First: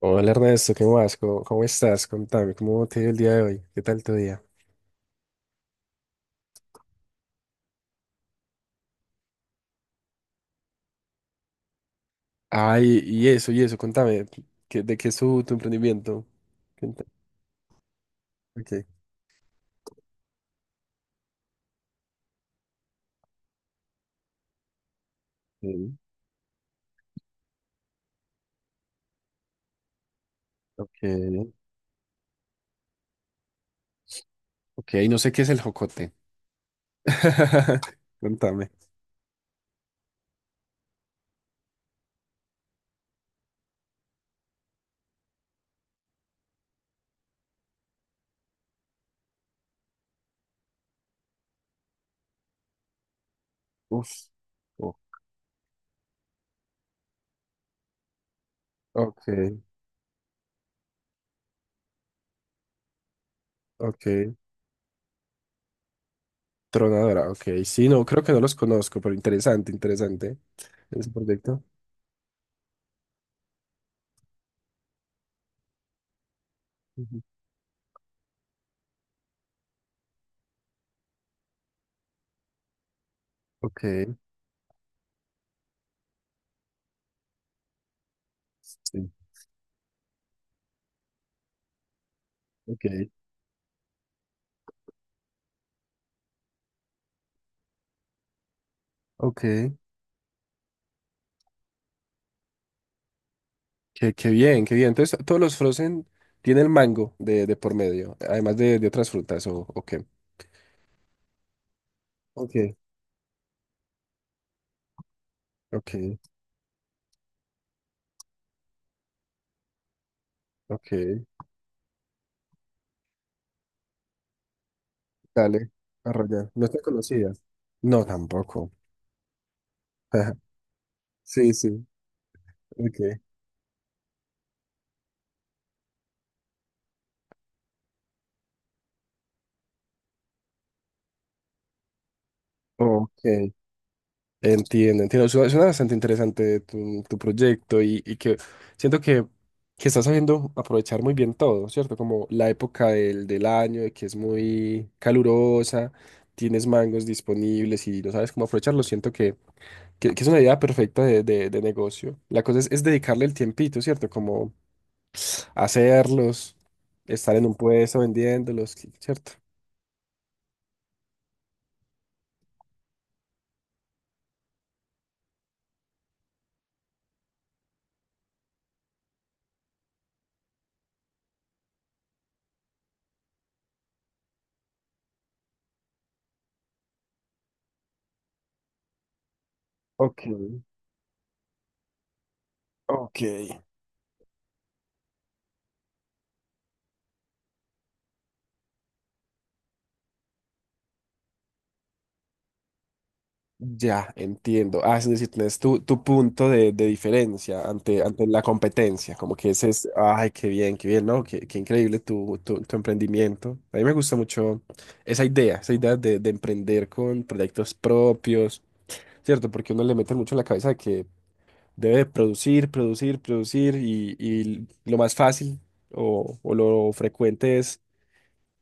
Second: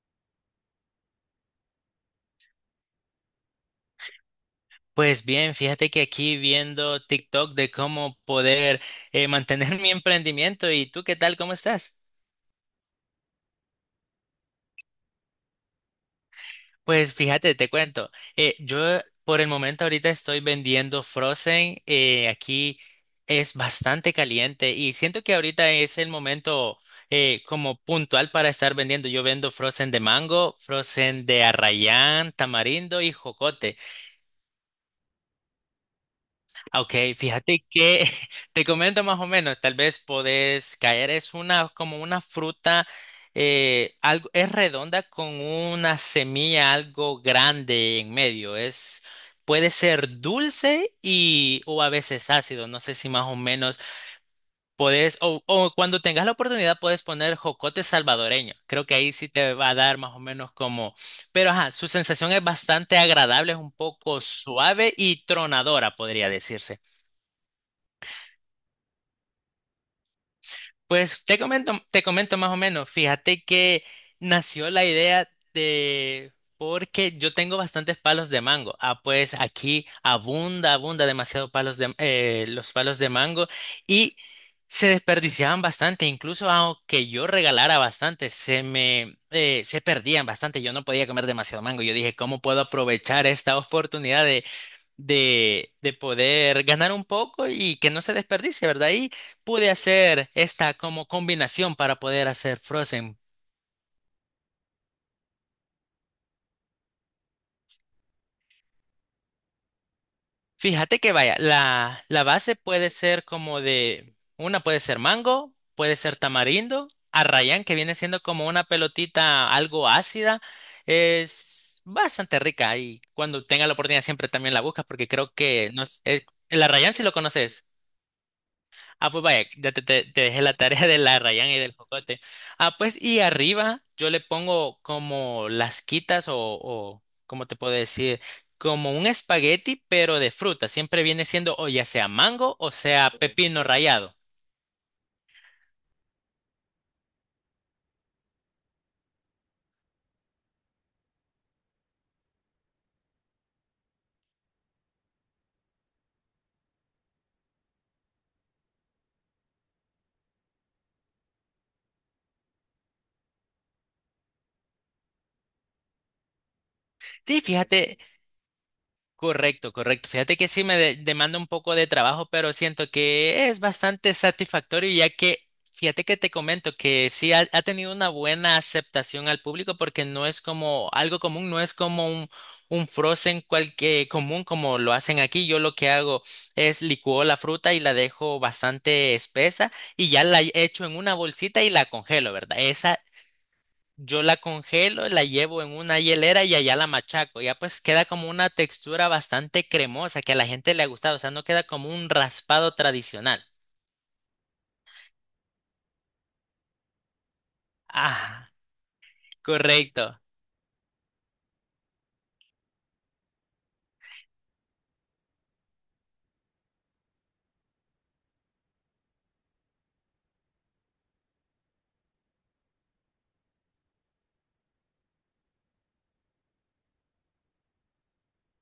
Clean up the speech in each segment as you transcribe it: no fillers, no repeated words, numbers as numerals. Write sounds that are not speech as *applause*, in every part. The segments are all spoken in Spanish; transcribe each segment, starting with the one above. Hola Ernesto, ¿qué más? ¿Cómo estás? Contame, ¿cómo te dio el día de hoy? ¿Qué tal tu día? Pues bien, fíjate que aquí viendo TikTok de cómo poder mantener *laughs* mi emprendimiento. ¿Y tú qué tal? ¿Cómo estás? Ay, y eso, contame, ¿de qué es tu emprendimiento? Cuenta- Pues fíjate, te cuento. Ok. Yo por el momento ahorita estoy vendiendo Frozen. Aquí es bastante caliente y siento que ahorita Mm, es el momento como puntual para estar vendiendo. Yo vendo Frozen de mango, ok, Frozen de arrayán, tamarindo y jocote. ok, no sé qué es el jocote. Ok, fíjate *laughs* que *laughs* te Contame. comento más o menos, tal vez podés caer, es una como una fruta, algo, es redonda con una semilla algo grande en medio, es, puede ser dulce y o a veces ácido, no sé si más o menos Uf, uf, podés, o cuando tengas la oportunidad puedes poner jocote salvadoreño, creo que ahí ok, sí te va a dar más o menos como, pero ajá, su sensación es bastante agradable, es un poco ok, suave y tronadora, podría decirse. tronadora, ok. Sí, no, creo que no los conozco, pero interesante, interesante ese Pues proyecto. Te comento más o menos. Fíjate que nació la idea de porque Ujú. yo tengo bastantes palos de mango. Ah, pues aquí abunda, abunda demasiado palos de los palos de mango Ok, y se desperdiciaban bastante. Incluso aunque yo regalara bastante, se sí, me se perdían bastante. Yo no podía comer demasiado mango. Yo dije, ¿cómo puedo ok, aprovechar esta oportunidad de poder ganar un poco y que no se desperdicie, ¿verdad? Y pude ok. hacer esta como combinación para poder hacer Frozen. Qué bien, qué bien. Entonces, todos los frozen tienen mango de por medio, además de otras frutas, ¿o qué? Fíjate que vaya, la base Ok, puede ser como de, una puede ser mango, ok, puede ser tamarindo, arrayán, que viene siendo como una pelotita algo ácida, ok. es bastante rica y cuando tenga la oportunidad siempre también la buscas porque creo Dale, que no, arrollar. el No te arrayán si lo conocía. conoces. No, tampoco. Ah, pues vaya, ya te, te *laughs* dejé la tarea de la Rayan Sí, y sí, del Jocote. Ah, pues ok. y arriba yo le pongo como las quitas o ¿cómo te puedo decir? Como un espagueti, pero de fruta. Siempre viene siendo o ya sea mango o sea Ok. pepino rallado. Entiendo, entiendo. Suena bastante interesante tu proyecto y que siento que estás sabiendo aprovechar muy bien todo, ¿cierto? Como la época del año, de que es muy calurosa, tienes mangos disponibles y no sabes cómo aprovecharlos. Siento que es una idea perfecta de negocio. La cosa es dedicarle el tiempito, ¿cierto? Como hacerlos, estar Sí, en un fíjate, puesto vendiéndolos, ¿cierto? correcto, correcto. Fíjate que sí me demanda un poco de trabajo, pero siento que es bastante satisfactorio ya que, fíjate que te comento que sí ha, ha tenido una buena aceptación al público porque no es como algo común, no es como un frozen común como lo hacen aquí. Yo lo que hago es licuo la fruta y la dejo bastante espesa y ya Ok, la echo en una bolsita y la congelo, ¿verdad? Esa ok. yo la congelo, la llevo en una hielera y allá la machaco. Ya pues queda como una textura bastante cremosa que a la gente le ha gustado. O sea, no queda como un raspado tradicional. Ya, entiendo. Ah, es decir, tienes tu punto de diferencia ante la Ah, competencia. Como que ese es, correcto. ay, qué bien, ¿no? Qué increíble tu emprendimiento. A mí me gusta mucho esa idea de emprender con proyectos propios, ¿cierto? Porque uno le mete mucho en la cabeza de que debe producir, producir, producir y lo más fácil o lo frecuente es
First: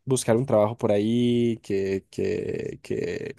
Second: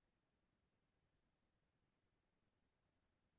buscar un trabajo por ahí que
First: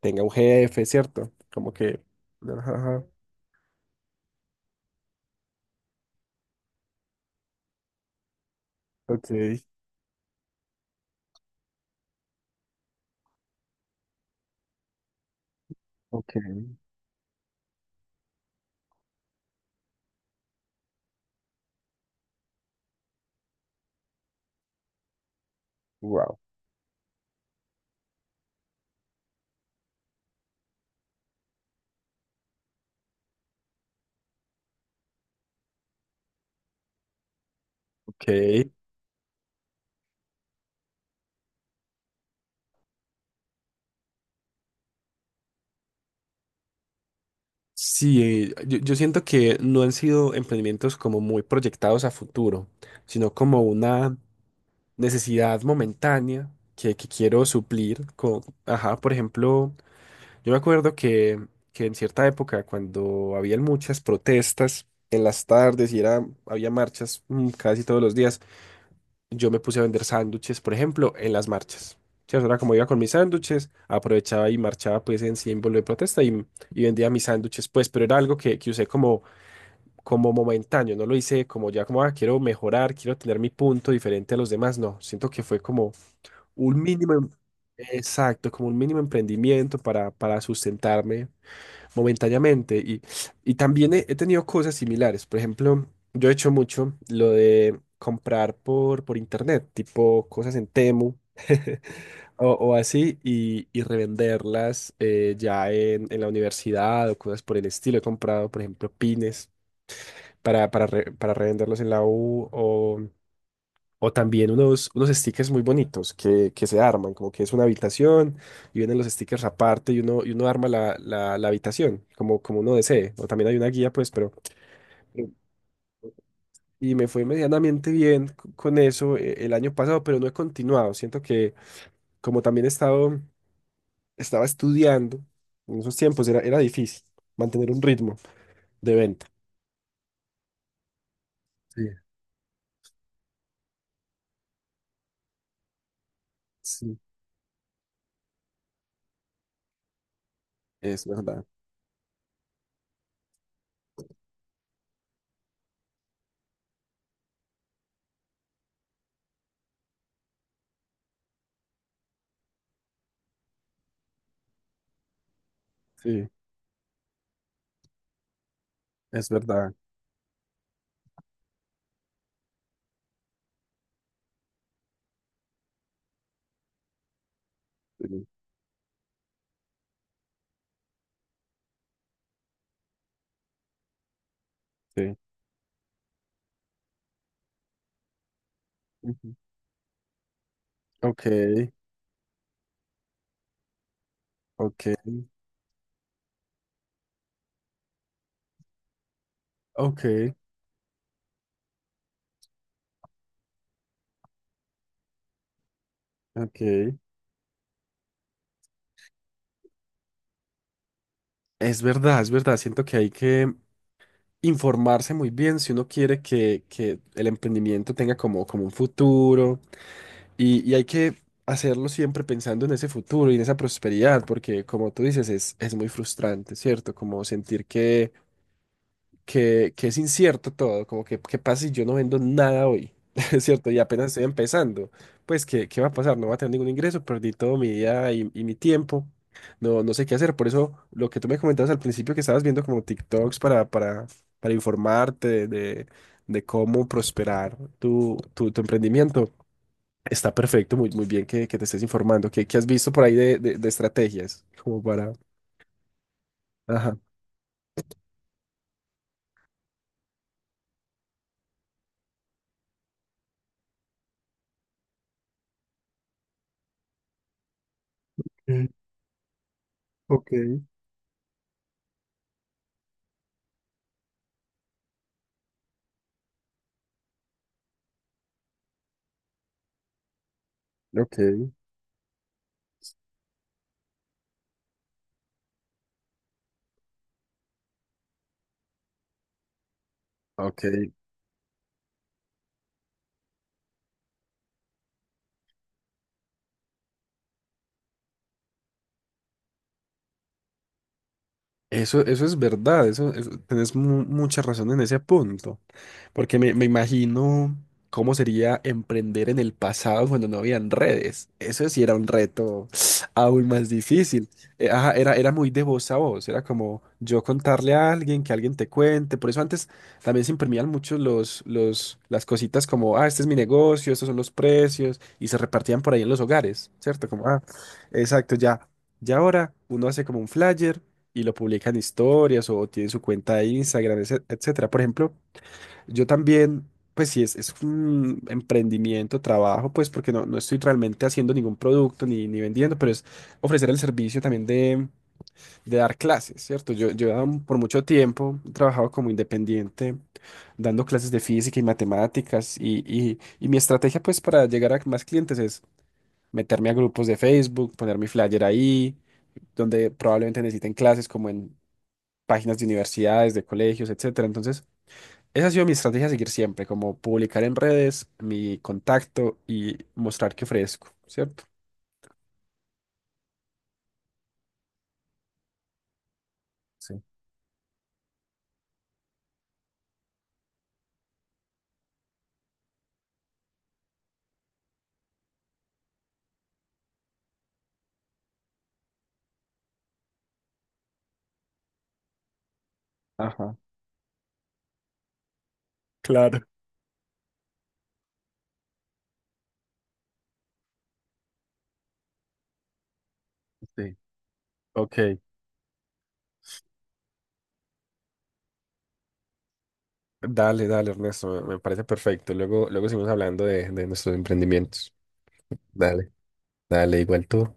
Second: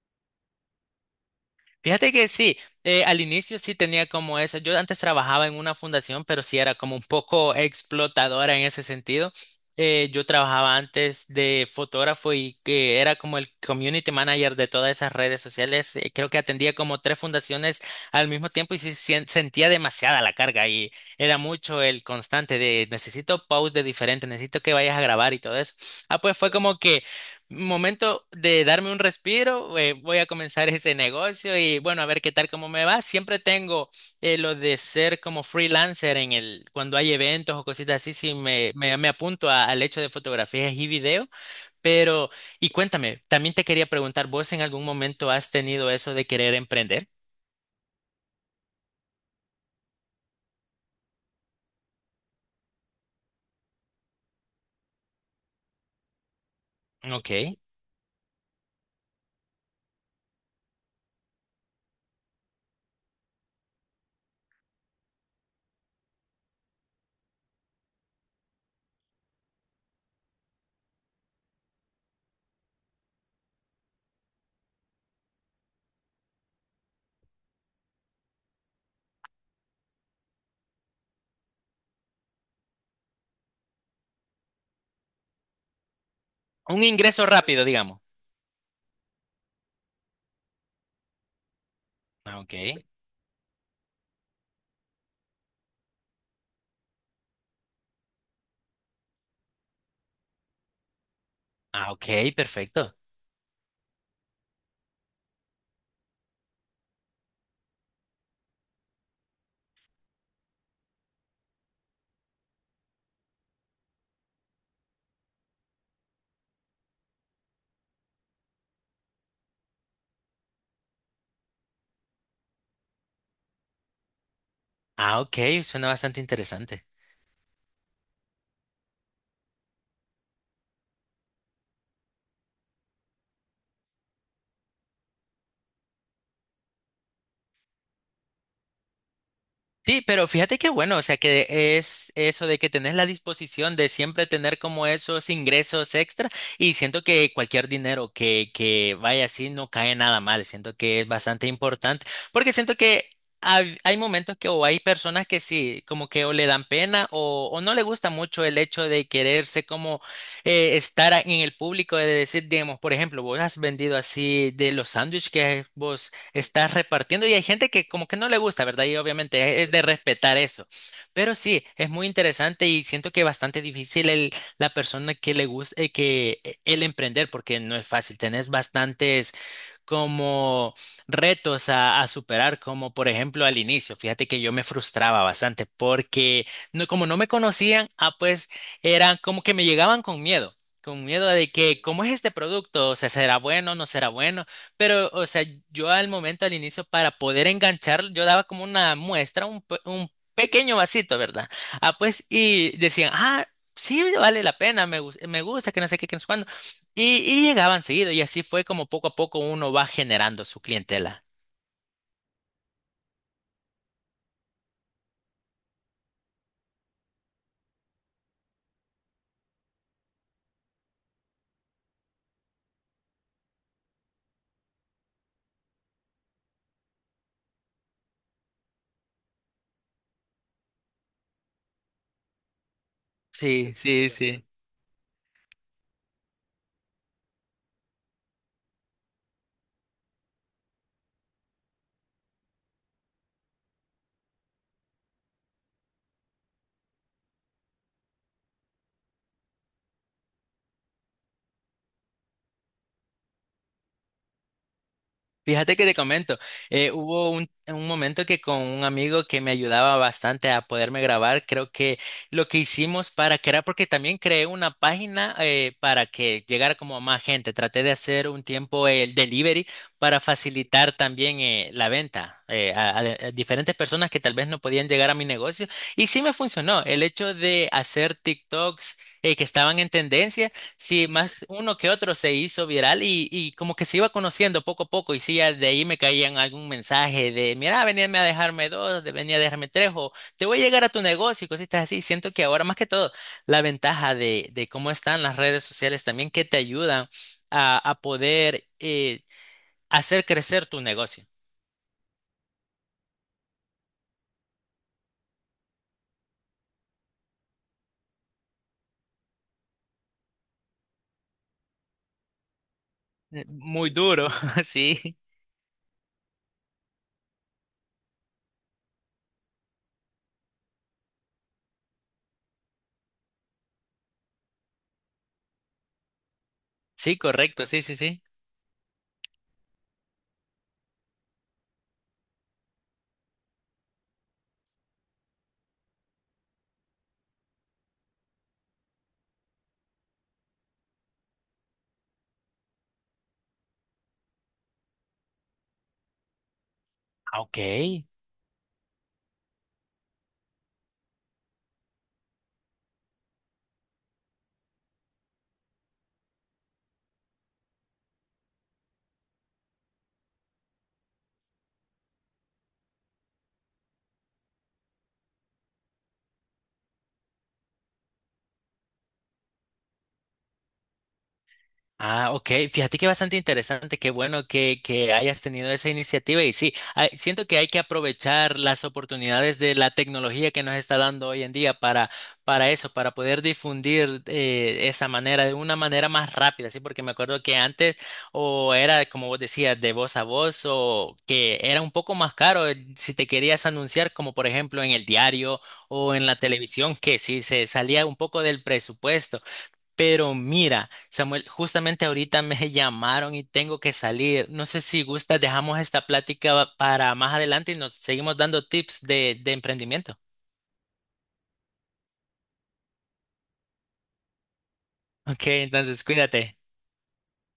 tenga un jefe, ¿cierto? Como que... Fíjate que sí, Ajá, ajá. Al inicio sí tenía como eso. Yo antes trabajaba en una fundación, pero sí era como un poco explotadora en ese Ok, sentido. Yo trabajaba antes de fotógrafo y que era como el community manager de todas esas redes sociales. Creo ok, que atendía como 3 fundaciones al mismo tiempo y sí sentía demasiada la carga y era mucho el constante de necesito posts de diferentes, necesito que vayas a grabar y todo eso. Ah, pues wow. fue como que momento de darme un respiro, voy a comenzar ese negocio y bueno, a ver qué tal, cómo me va. Siempre tengo lo de ser como freelancer en el, cuando hay eventos o cositas así, Ok. sí me apunto al hecho de fotografías y video. Pero, y cuéntame, también te quería preguntar, ¿vos en algún momento has tenido eso de querer emprender? Sí, yo siento que no han sido emprendimientos como muy proyectados a futuro, sino como una necesidad momentánea que quiero Ok. suplir con, ajá, por ejemplo... Yo me acuerdo que en cierta época, cuando habían muchas protestas en las tardes y había marchas casi todos los días, yo me puse a vender sándwiches, por ejemplo, en las marchas. Sí, eso era como iba con mis sándwiches, aprovechaba y marchaba pues en símbolo de protesta y vendía mis sándwiches pues, pero era algo que usé como, como momentáneo, no lo hice como ya como, ah, quiero mejorar, quiero tener mi punto diferente a los demás, no, siento que fue como un Un mínimo, ingreso rápido, digamos. exacto, como un mínimo emprendimiento para sustentarme Ah, ok. momentáneamente. Y también he tenido cosas similares. Por ejemplo, yo he hecho mucho lo de comprar por internet, tipo cosas en Temu Ah, ok, *laughs* o perfecto. así, y revenderlas ya en la universidad o cosas por el estilo. He comprado, por ejemplo, pines para revenderlos en la U o también unos stickers muy bonitos que se arman, como que es una habitación y vienen los stickers aparte y uno arma la habitación como uno desee. O también hay una guía, pues, pero... Ah, eh, ok, suena bastante interesante. Y me fue medianamente bien con eso el año pasado, pero no he continuado. Siento que como también estaba estudiando en esos tiempos, era difícil mantener un ritmo de venta. Sí, pero fíjate qué bueno, o sea que Sí, es eso de que tenés la disposición de siempre tener como esos ingresos extra y sí, siento que cualquier dinero que vaya así no cae nada mal, siento que es es verdad. bastante importante porque siento que hay momentos que o hay personas que sí, como que o le dan pena o no le gusta mucho el hecho de quererse como estar en el público, de decir, digamos, por ejemplo, vos has vendido así de los sándwiches que vos Sí, estás repartiendo y hay gente que como que no le gusta, ¿verdad? Y es obviamente es verdad. de respetar eso. Pero sí, es muy interesante y siento que es bastante difícil el, la persona que le guste, que el emprender, porque no es fácil. Sí, Tenés bastantes como retos a superar, como por ejemplo al inicio. Fíjate que yo me sí. frustraba bastante porque no, como no me conocían, ah, pues eran Ujú. como que me llegaban con miedo. Con Ok, miedo de que, ¿cómo es este producto? O sea, ¿será bueno? ¿No será bueno? ok, Pero, o sea, yo al momento, al inicio, para poder enganchar, yo daba como una muestra, un, un ok. pequeño vasito, ¿verdad? Ah, pues, y decían, ah, sí, vale la pena, me gusta, que no sé qué, que no sé cuándo. Ok. Y llegaban seguido, y así fue como poco a poco uno va generando su clientela. Es verdad, es verdad. Siento que hay que informarse muy bien si uno quiere que el emprendimiento tenga como un futuro y hay que hacerlo siempre pensando en ese futuro y en esa prosperidad, porque como tú dices, es muy frustrante, ¿cierto? Como sentir que es incierto todo, como que qué pasa si yo no vendo nada hoy, *laughs* es cierto, Sí, y apenas sí, estoy sí. empezando, pues ¿qué va a pasar? No va a tener ningún ingreso, perdí todo mi día y mi tiempo, no, no sé qué hacer, por eso lo que tú me comentabas al principio que estabas viendo como TikToks para informarte de cómo prosperar tu emprendimiento. Está perfecto, muy, muy bien que te estés informando. ¿Qué has visto por ahí de estrategias? Como para... Fíjate que te comento, Ajá. hubo un momento que con un amigo que me ayudaba bastante a poderme grabar, creo que lo que hicimos para crear, porque también creé una página para que llegara como a más gente, traté de hacer un tiempo el delivery para Ok. facilitar también la venta a diferentes personas que tal vez no podían llegar a mi negocio y sí me funcionó el hecho de hacer TikToks que estaban en tendencia. Sí, más Ok, uno que otro se hizo viral y como que se iba conociendo poco a poco y sí, ya de ahí me caían algún mensaje de, mira, veníame a dejarme dos, venía a dejarme tres o te voy a ok. llegar a tu negocio y cositas así. Siento que ahora más que todo la ventaja de cómo están las redes sociales también que te ayudan a poder hacer crecer tu negocio. Eso es verdad, tenés mucha razón en ese punto. Porque me imagino cómo sería emprender en el pasado cuando no habían redes. Eso sí era un reto *sniffs* aún más Muy duro, difícil. *laughs* Ajá, era, sí. era muy de voz a voz. Era como yo contarle a alguien, que alguien te cuente. Por eso antes también se imprimían mucho las cositas como, ah, este es mi negocio, estos son los precios. Y se repartían por ahí en los hogares, ¿cierto? Sí, Como, ah, correcto, sí, sí, sí. exacto, ya. Ya ahora uno hace como un flyer y lo publica en historias o tiene su cuenta de Instagram, etcétera. Por ejemplo. Yo también, pues sí, es un emprendimiento, trabajo, pues porque no estoy realmente haciendo ningún producto ni vendiendo, pero es ofrecer el servicio también de dar clases, ¿cierto? Yo he dado Ah, por ok. mucho tiempo he trabajado como independiente, dando clases de física y matemáticas, y mi estrategia, pues, para llegar a más clientes es meterme a grupos de Facebook, poner mi flyer ahí, donde probablemente necesiten clases como en páginas de universidades, de colegios, etcétera. Entonces, esa ha sido mi estrategia a seguir siempre, como publicar en redes mi contacto y mostrar que ofrezco, ¿cierto? Ah, ok. Fíjate que bastante interesante. Qué bueno que hayas tenido esa iniciativa. Y sí, Sí, siento que hay que aprovechar las oportunidades de la tecnología que nos está dando hoy en día para eso, para poder difundir esa manera de una manera más rápida. Sí, porque me acuerdo que antes o era, como vos decías, de voz a voz o que era un poco más caro si te ajá, querías anunciar, como por ejemplo en el diario o en la claro. televisión, que sí se salía un poco del presupuesto. Pero mira, Samuel, justamente ahorita me *laughs* llamaron y tengo que Sí. salir. No sé Ok, si gustas, dejamos esta plática para más adelante y nos seguimos dando tips de emprendimiento. dale, dale, Ernesto, me parece perfecto. Luego, luego seguimos hablando de nuestros emprendimientos. Ok, entonces Dale. cuídate. Dale, igual tú.